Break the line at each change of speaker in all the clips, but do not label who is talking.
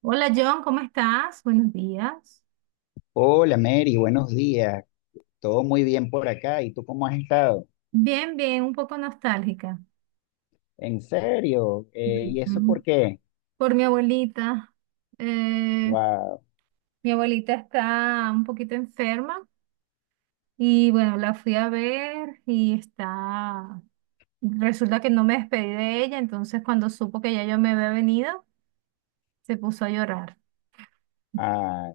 Hola John, ¿cómo estás? Buenos días.
Hola Mary, buenos días. Todo muy bien por acá. ¿Y tú cómo has estado?
Bien, bien, un poco nostálgica.
¿En serio? ¿Y eso por
Ujú.
qué?
Por mi abuelita. Eh,
Wow.
mi abuelita está un poquito enferma y bueno, la fui a ver y está. Resulta que no me despedí de ella, entonces cuando supo que ya yo me había venido, se puso a llorar.
Ah,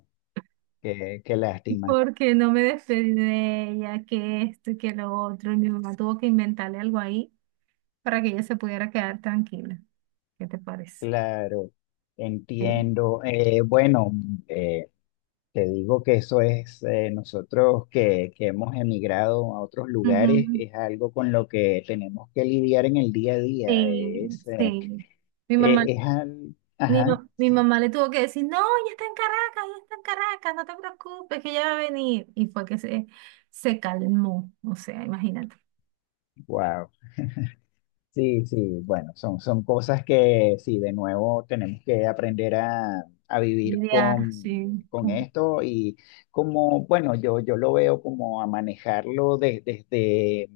qué lástima.
Porque no me despedí de ella, que esto y que lo otro. Y mi mamá tuvo que inventarle algo ahí para que ella se pudiera quedar tranquila. ¿Qué te parece?
Claro,
Sí.
entiendo. Bueno, eh, te digo que eso es, nosotros que hemos emigrado a otros lugares,
Ujú.
es algo con lo que tenemos que lidiar en el día a día.
Sí, sí. Mi mamá,
Es al...
mi,
Ajá,
ma- mi
sí.
mamá le tuvo que decir, no, ella está en Caracas, ella está en Caracas, no te preocupes, que ella va a venir. Y fue que se calmó, o sea, imagínate.
Wow. Sí, sí, bueno, son cosas que sí, de nuevo tenemos que aprender a vivir
Lidiar, sí.
con
con-
esto y como, bueno, yo lo veo como a manejarlo desde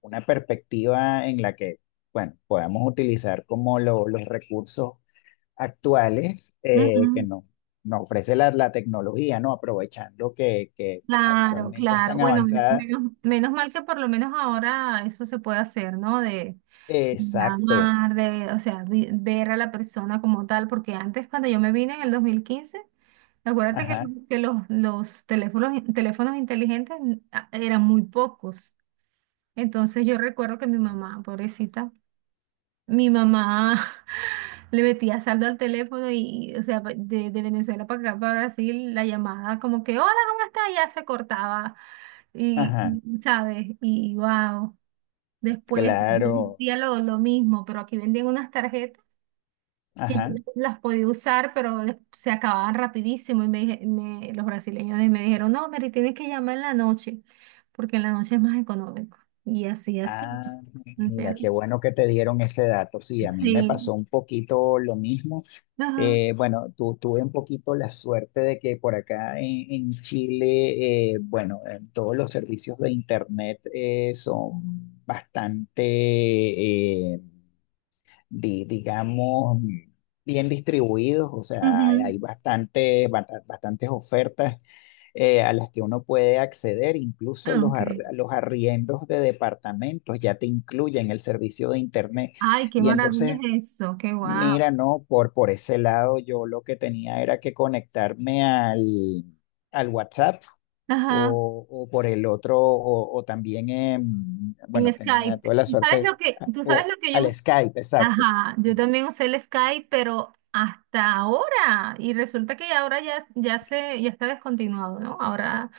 una perspectiva en la que, bueno, podamos utilizar como los recursos actuales que
Ujú.
nos ofrece la tecnología, ¿no? Aprovechando que
Claro,
actualmente es
claro.
tan
Bueno, men-
avanzada.
menos, menos mal que por lo menos ahora eso se puede hacer, ¿no? De
Exacto,
llamar, o sea, ver a la persona como tal, porque antes cuando yo me vine en el 2015, acuérdate que,
ajá,
que los teléfonos, teléfonos inteligentes eran muy pocos. Entonces yo recuerdo que mi mamá, pobrecita, mi mamá le metía saldo al teléfono y, o sea, de Venezuela para acá, para Brasil, la llamada como que, hola, ¿cómo estás? Y ya se cortaba. Y,
ajá,
y, ¿sabes? Y, wow. Después yo
claro.
hacía lo mismo, pero aquí vendían unas tarjetas que yo
Ajá.
las podía usar, pero se acababan rapidísimo. Y los brasileños me dijeron, no, Mary, tienes que llamar en la noche, porque en la noche es más económico. Y así, así.
Ah, mira,
¿Entiendes?
qué bueno que te dieron ese dato. Sí, a mí me
Sí.
pasó un poquito lo mismo.
Ajá.
Bueno, tuve un poquito la suerte de que por acá en Chile, bueno, todos los servicios de Internet son bastante, eh, digamos, bien distribuidos, o sea, hay
Ujú.
hay bastante, bastantes ofertas a las que uno puede acceder, incluso
Ah,
los,
ok.
los arriendos de departamentos ya te incluyen el servicio de internet.
Ay, qué
Y
maravilla
entonces,
es eso, qué guau.
mira, no, por ese lado yo lo que tenía era que conectarme al WhatsApp.
Ajá,
O por el otro, o también,
en
bueno, tenía
Skype.
toda la
¿Tú sabes
suerte, ah, o
lo que yo
al
usé?
Skype, exacto.
Ajá, yo también usé el Skype, pero hasta ahora. Y resulta que ahora ya, ya se, ya está descontinuado, ¿no? Ahora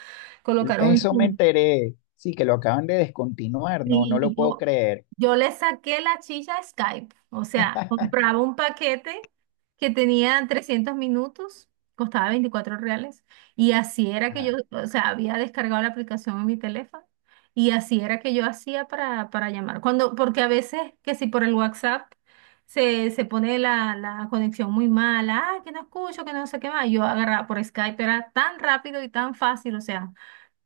colocaron.
Eso me enteré. Sí, que lo acaban de descontinuar, no, no lo
Y
puedo
yo,
creer.
yo le saqué la chicha a Skype. O sea, compraba un paquete que tenía 300 minutos, costaba 24 reales. Y así era que yo,
Ajá,
o sea, había descargado la aplicación en mi teléfono. Y así era que yo hacía para llamar. Cuando, porque a veces, que si por el WhatsApp se pone la conexión muy mala, ah, que no escucho, que no sé qué más. Yo agarraba por Skype, era tan rápido y tan fácil, o sea.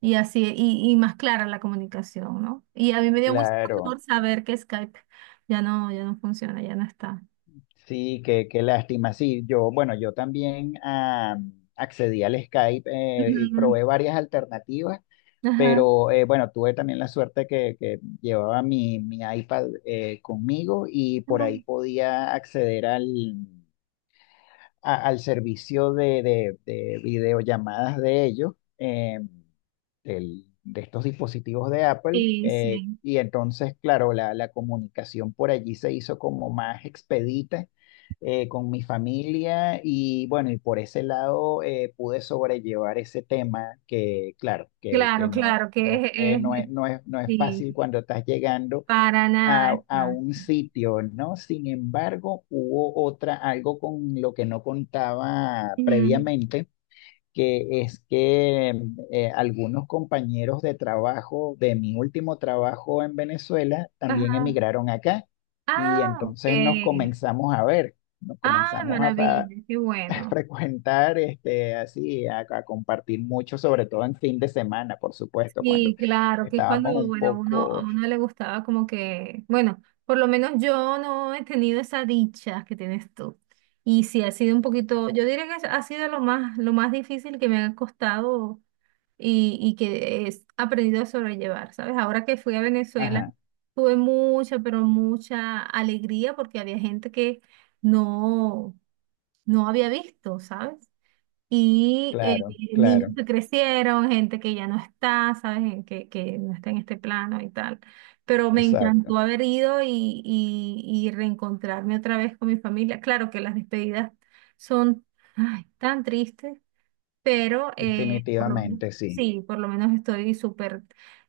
Y así, y más clara la comunicación, ¿no? Y a mí me dio mucho
claro.
dolor saber que Skype ya no, ya no funciona, ya no está.
Sí, qué, qué lástima. Sí, yo, bueno, yo también ah, accedí al Skype, y
Ujú.
probé varias alternativas,
Ajá.
pero bueno, tuve también la suerte que llevaba mi, mi iPad conmigo y por ahí podía acceder al servicio de, de videollamadas de ellos, de estos dispositivos de Apple.
Sí, sí.
Y entonces, claro, la comunicación por allí se hizo como más expedita con mi familia y bueno, y por ese lado pude sobrellevar ese tema que, claro,
Claro,
que no,
claro, que
no, no es, no es, no es
sí,
fácil cuando estás llegando
para nada es
a un
fácil.
sitio, ¿no? Sin embargo, hubo otra, algo con lo que no contaba
Ujú.
previamente, que es que algunos compañeros de trabajo, de mi último trabajo en Venezuela, también
Ajá.
emigraron acá y
Ah, ok.
entonces nos comenzamos a ver, nos
Ah,
comenzamos a, fra-
maravilla, qué
a
bueno.
frecuentar, este, así, a compartir mucho, sobre todo en fin de semana, por supuesto, cuando
Y claro, que es
estábamos
cuando,
un
bueno, uno, a
poco,
uno le gustaba como que, bueno, por lo menos yo no he tenido esa dicha que tienes tú. Y sí, ha sido un poquito, yo diría que ha sido lo más difícil que me ha costado y que he aprendido a sobrellevar, ¿sabes? Ahora que fui a Venezuela,
ajá,
tuve mucha, pero mucha alegría porque había gente que no, no había visto, ¿sabes? Y
claro,
niños
claro.
que crecieron, gente que ya no está, ¿sabes? Que no está en este plano y tal. Pero me
Exacto,
encantó haber ido y reencontrarme otra vez con mi familia. Claro que las despedidas son ay, tan tristes, pero por lo menos,
definitivamente sí.
sí, por lo menos estoy súper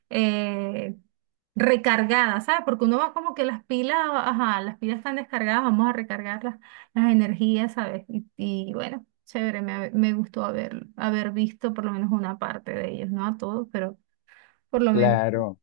eh, recargada, ¿sabes? Porque uno va como que las pilas, ajá, las pilas están descargadas, vamos a recargar las energías, ¿sabes? Y bueno, chévere, me gustó haber visto por lo menos una parte de ellos, no a todos, pero por lo menos.
Claro,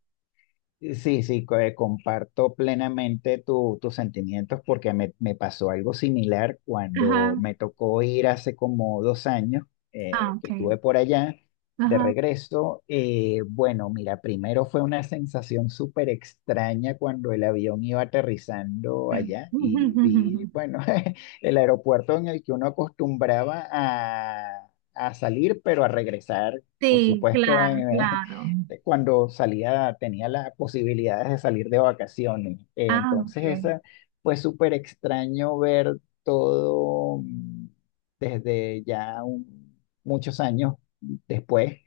Sí, sí, comparto plenamente tus sentimientos porque me pasó algo similar cuando
Ajá,
me tocó ir hace como 2 años
ah,
que
ok,
estuve por allá de
ajá.
regreso. Bueno, mira, primero fue una sensación súper extraña cuando el avión iba aterrizando allá y vi, bueno, el aeropuerto en el que uno acostumbraba a salir, pero a regresar, por
Sí,
supuesto,
claro,
en,
claro.
cuando salía, tenía las posibilidades de salir de vacaciones.
Ah,
Entonces,
ok.
esa fue súper extraño ver todo desde ya muchos años después.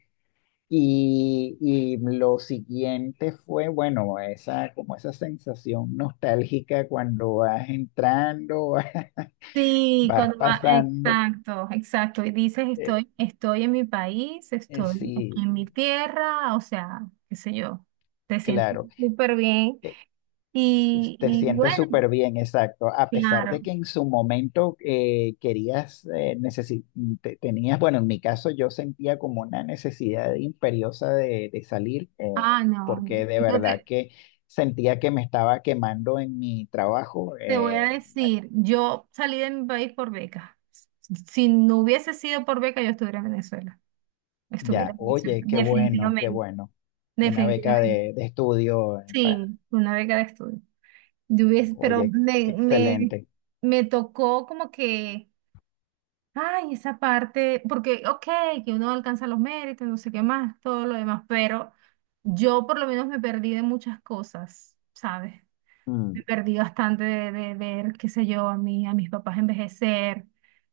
Y lo siguiente fue, bueno, esa, como esa sensación nostálgica cuando vas entrando,
Sí,
vas
cuando va,
pasando.
exacto, exacto. Y dices,
eh,
estoy en mi país, estoy aquí
sí,
en mi tierra, o sea, qué sé yo, te sientes
claro.
súper bien.
Eh,
Y,
Te
y
sientes
bueno,
súper bien, exacto. A pesar
claro.
de que en su momento querías, tenías, bueno, en mi caso yo sentía como una necesidad imperiosa de salir,
Ah, no,
porque de
yo
verdad
te,
que sentía que me estaba quemando en mi trabajo.
te voy a decir, yo salí de mi país por beca. Si no hubiese sido por beca, yo estuviera en Venezuela. Estuviera
Ya,
en Venezuela,
oye, qué bueno, qué
definitivamente,
bueno. Una beca
definitivamente.
de estudio, pa-
Sí, una beca de estudio.
oye,
Pero
ex-
me, me,
excelente.
me tocó como que, ay, esa parte, porque, ok, que uno alcanza los méritos, no sé qué más, todo lo demás, pero yo por lo menos me perdí de muchas cosas, ¿sabes? Me
Mm,
perdí bastante de ver, qué sé yo, a mis papás envejecer,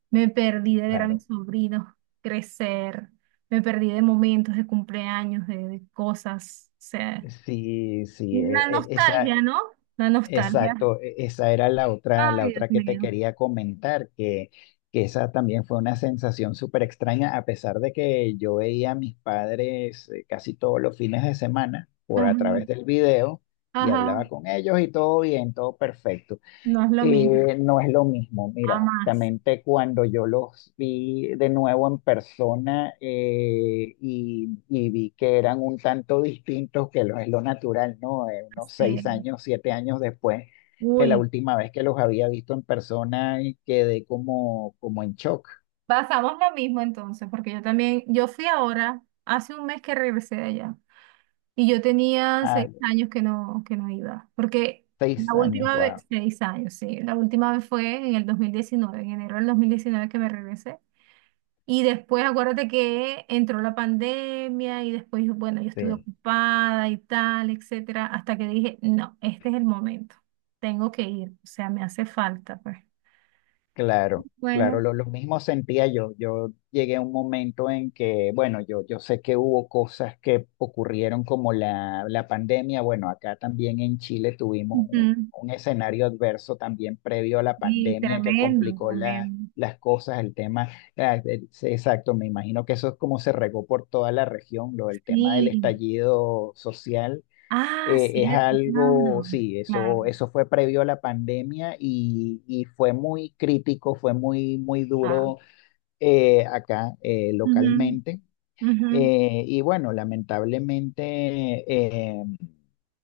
me perdí de ver a
claro.
mis sobrinos crecer, me perdí de momentos de cumpleaños, de cosas, o sea,
Sí, sí,
la
esa,
nostalgia, ¿no? La nostalgia.
exacto, esa era la
Ay, Dios
otra que te
mío.
quería comentar, que esa también fue una sensación súper extraña, a pesar de que yo veía a mis padres casi todos los fines de semana por
Ajá,
a través del video y
ajá,
hablaba con ellos y todo bien, todo perfecto.
no es lo mismo,
No es lo mismo. Mira,
jamás.
justamente cuando yo los vi de nuevo en persona y vi que eran un tanto distintos, que lo es lo natural, ¿no? Unos
Así es.
6 años, 7 años después de la
Uy,
última vez que los había visto en persona, y quedé como, como en shock.
pasamos lo mismo entonces, porque yo también, yo fui ahora, hace un mes que regresé de allá, y yo tenía seis
Ah,
años que no iba, porque la
6 años,
última
wow.
vez, 6 años, sí, la última vez fue en el 2019, en enero del 2019, que me regresé. Y después acuérdate que entró la pandemia y después, bueno, yo estuve ocupada y tal, etcétera, hasta que dije, no, este es el momento, tengo que ir, o sea, me hace falta, pues.
Claro, claro,
Bueno.
lo mismo sentía yo. Yo llegué a un momento en que, bueno, yo sé que hubo cosas que ocurrieron como la pandemia. Bueno, acá también en Chile tuvimos
Ujú.
un escenario adverso también previo a la
Y
pandemia que
tremendo,
complicó
tremendo.
las cosas, el tema, ah, sí, exacto, me imagino que eso es como se regó por toda la región, lo del tema del
Sí.
estallido social
Ah,
es
cierto,
algo,
claro,
sí,
claro.
eso fue previo a la pandemia y fue muy crítico, fue muy, muy
Ah.
duro acá
Ujú,
localmente.
ujú.
Y bueno, lamentablemente, eh,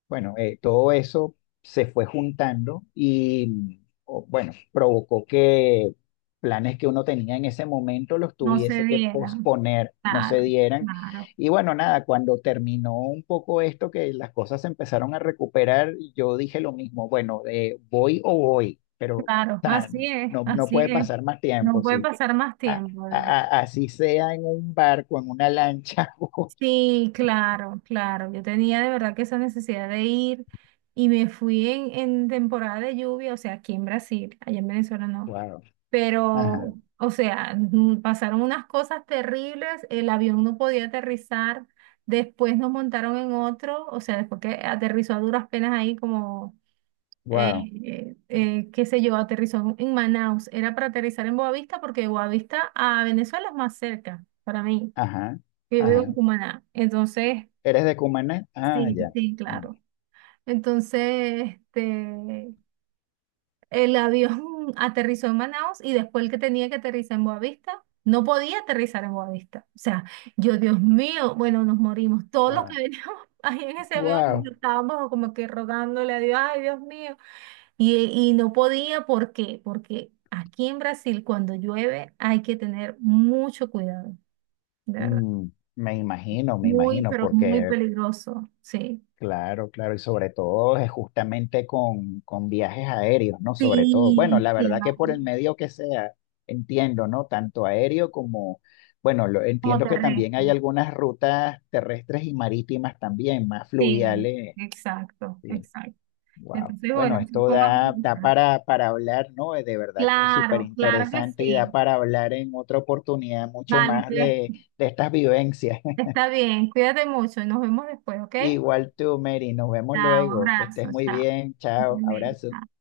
bueno, todo eso se fue juntando y, o- bueno, provocó que planes que uno tenía en ese momento los
No se
tuviese que
dieran.
posponer, no se
Claro,
dieran.
claro,
Y bueno, nada, cuando terminó un poco esto, que las cosas se empezaron a recuperar, yo dije lo mismo, bueno, voy o voy, pero o
claro.
sea,
Así es,
no, no
así
puede
es.
pasar más
No
tiempo,
puede
sí
pasar más
a-
tiempo, ¿verdad?
a- así sea en un barco, en una lancha.
Sí, claro, claro. Yo tenía de verdad que esa necesidad de ir y me fui en temporada de lluvia, o sea, aquí en Brasil, allá en Venezuela no.
Wow. Ajá.
Pero, o sea, pasaron unas cosas terribles, el avión no podía aterrizar, después nos montaron en otro, o sea, después que aterrizó a duras penas ahí como, eh,
Wow.
qué sé yo, aterrizó en Manaus. Era para aterrizar en Boavista porque Boavista a Venezuela es más cerca para mí
Ajá.
que yo vivo en
Ajá.
Cumaná. Entonces,
¿Eres de Cumaná? Ah,
sí,
ya.
sí, claro. Entonces, este, el avión aterrizó en Manaus y después el que tenía que aterrizar en Boavista, no podía aterrizar en Boavista. O sea, yo, Dios mío, bueno, nos morimos. Todos los que
Wow.
veníamos ahí en ese avión
Wow.
estábamos como que rogándole a Dios, ay, Dios mío. Y no podía, ¿por qué? Porque aquí en Brasil, cuando llueve, hay que tener mucho cuidado, de verdad.
Me imagino, me
Muy,
imagino,
pero muy
porque
peligroso, sí.
claro, claro, y sobre todo es justamente con viajes aéreos, ¿no? Sobre todo. Bueno,
Sí,
la verdad que por
claro,
el medio que sea, entiendo, ¿no? Tanto aéreo como, bueno, lo,
como
entiendo que también
terrestre.
hay algunas rutas terrestres y marítimas también, más
Sí,
fluviales.
exacto,
Sí,
exacto.
wow.
Entonces,
Bueno,
bueno, eso
esto
fue una
da, da
pregunta.
para hablar, ¿no? De verdad que es súper
Claro, claro que
interesante y da
sí.
para hablar en otra oportunidad mucho
Vale,
más
pues
de estas vivencias.
está bien. Cuídate mucho, nos vemos después, ¿ok?
Igual tú, Mary, nos vemos
Chao, un
luego. Que
abrazo,
estés muy
chao.
bien. Chao,
Bien,
abrazo.
chao.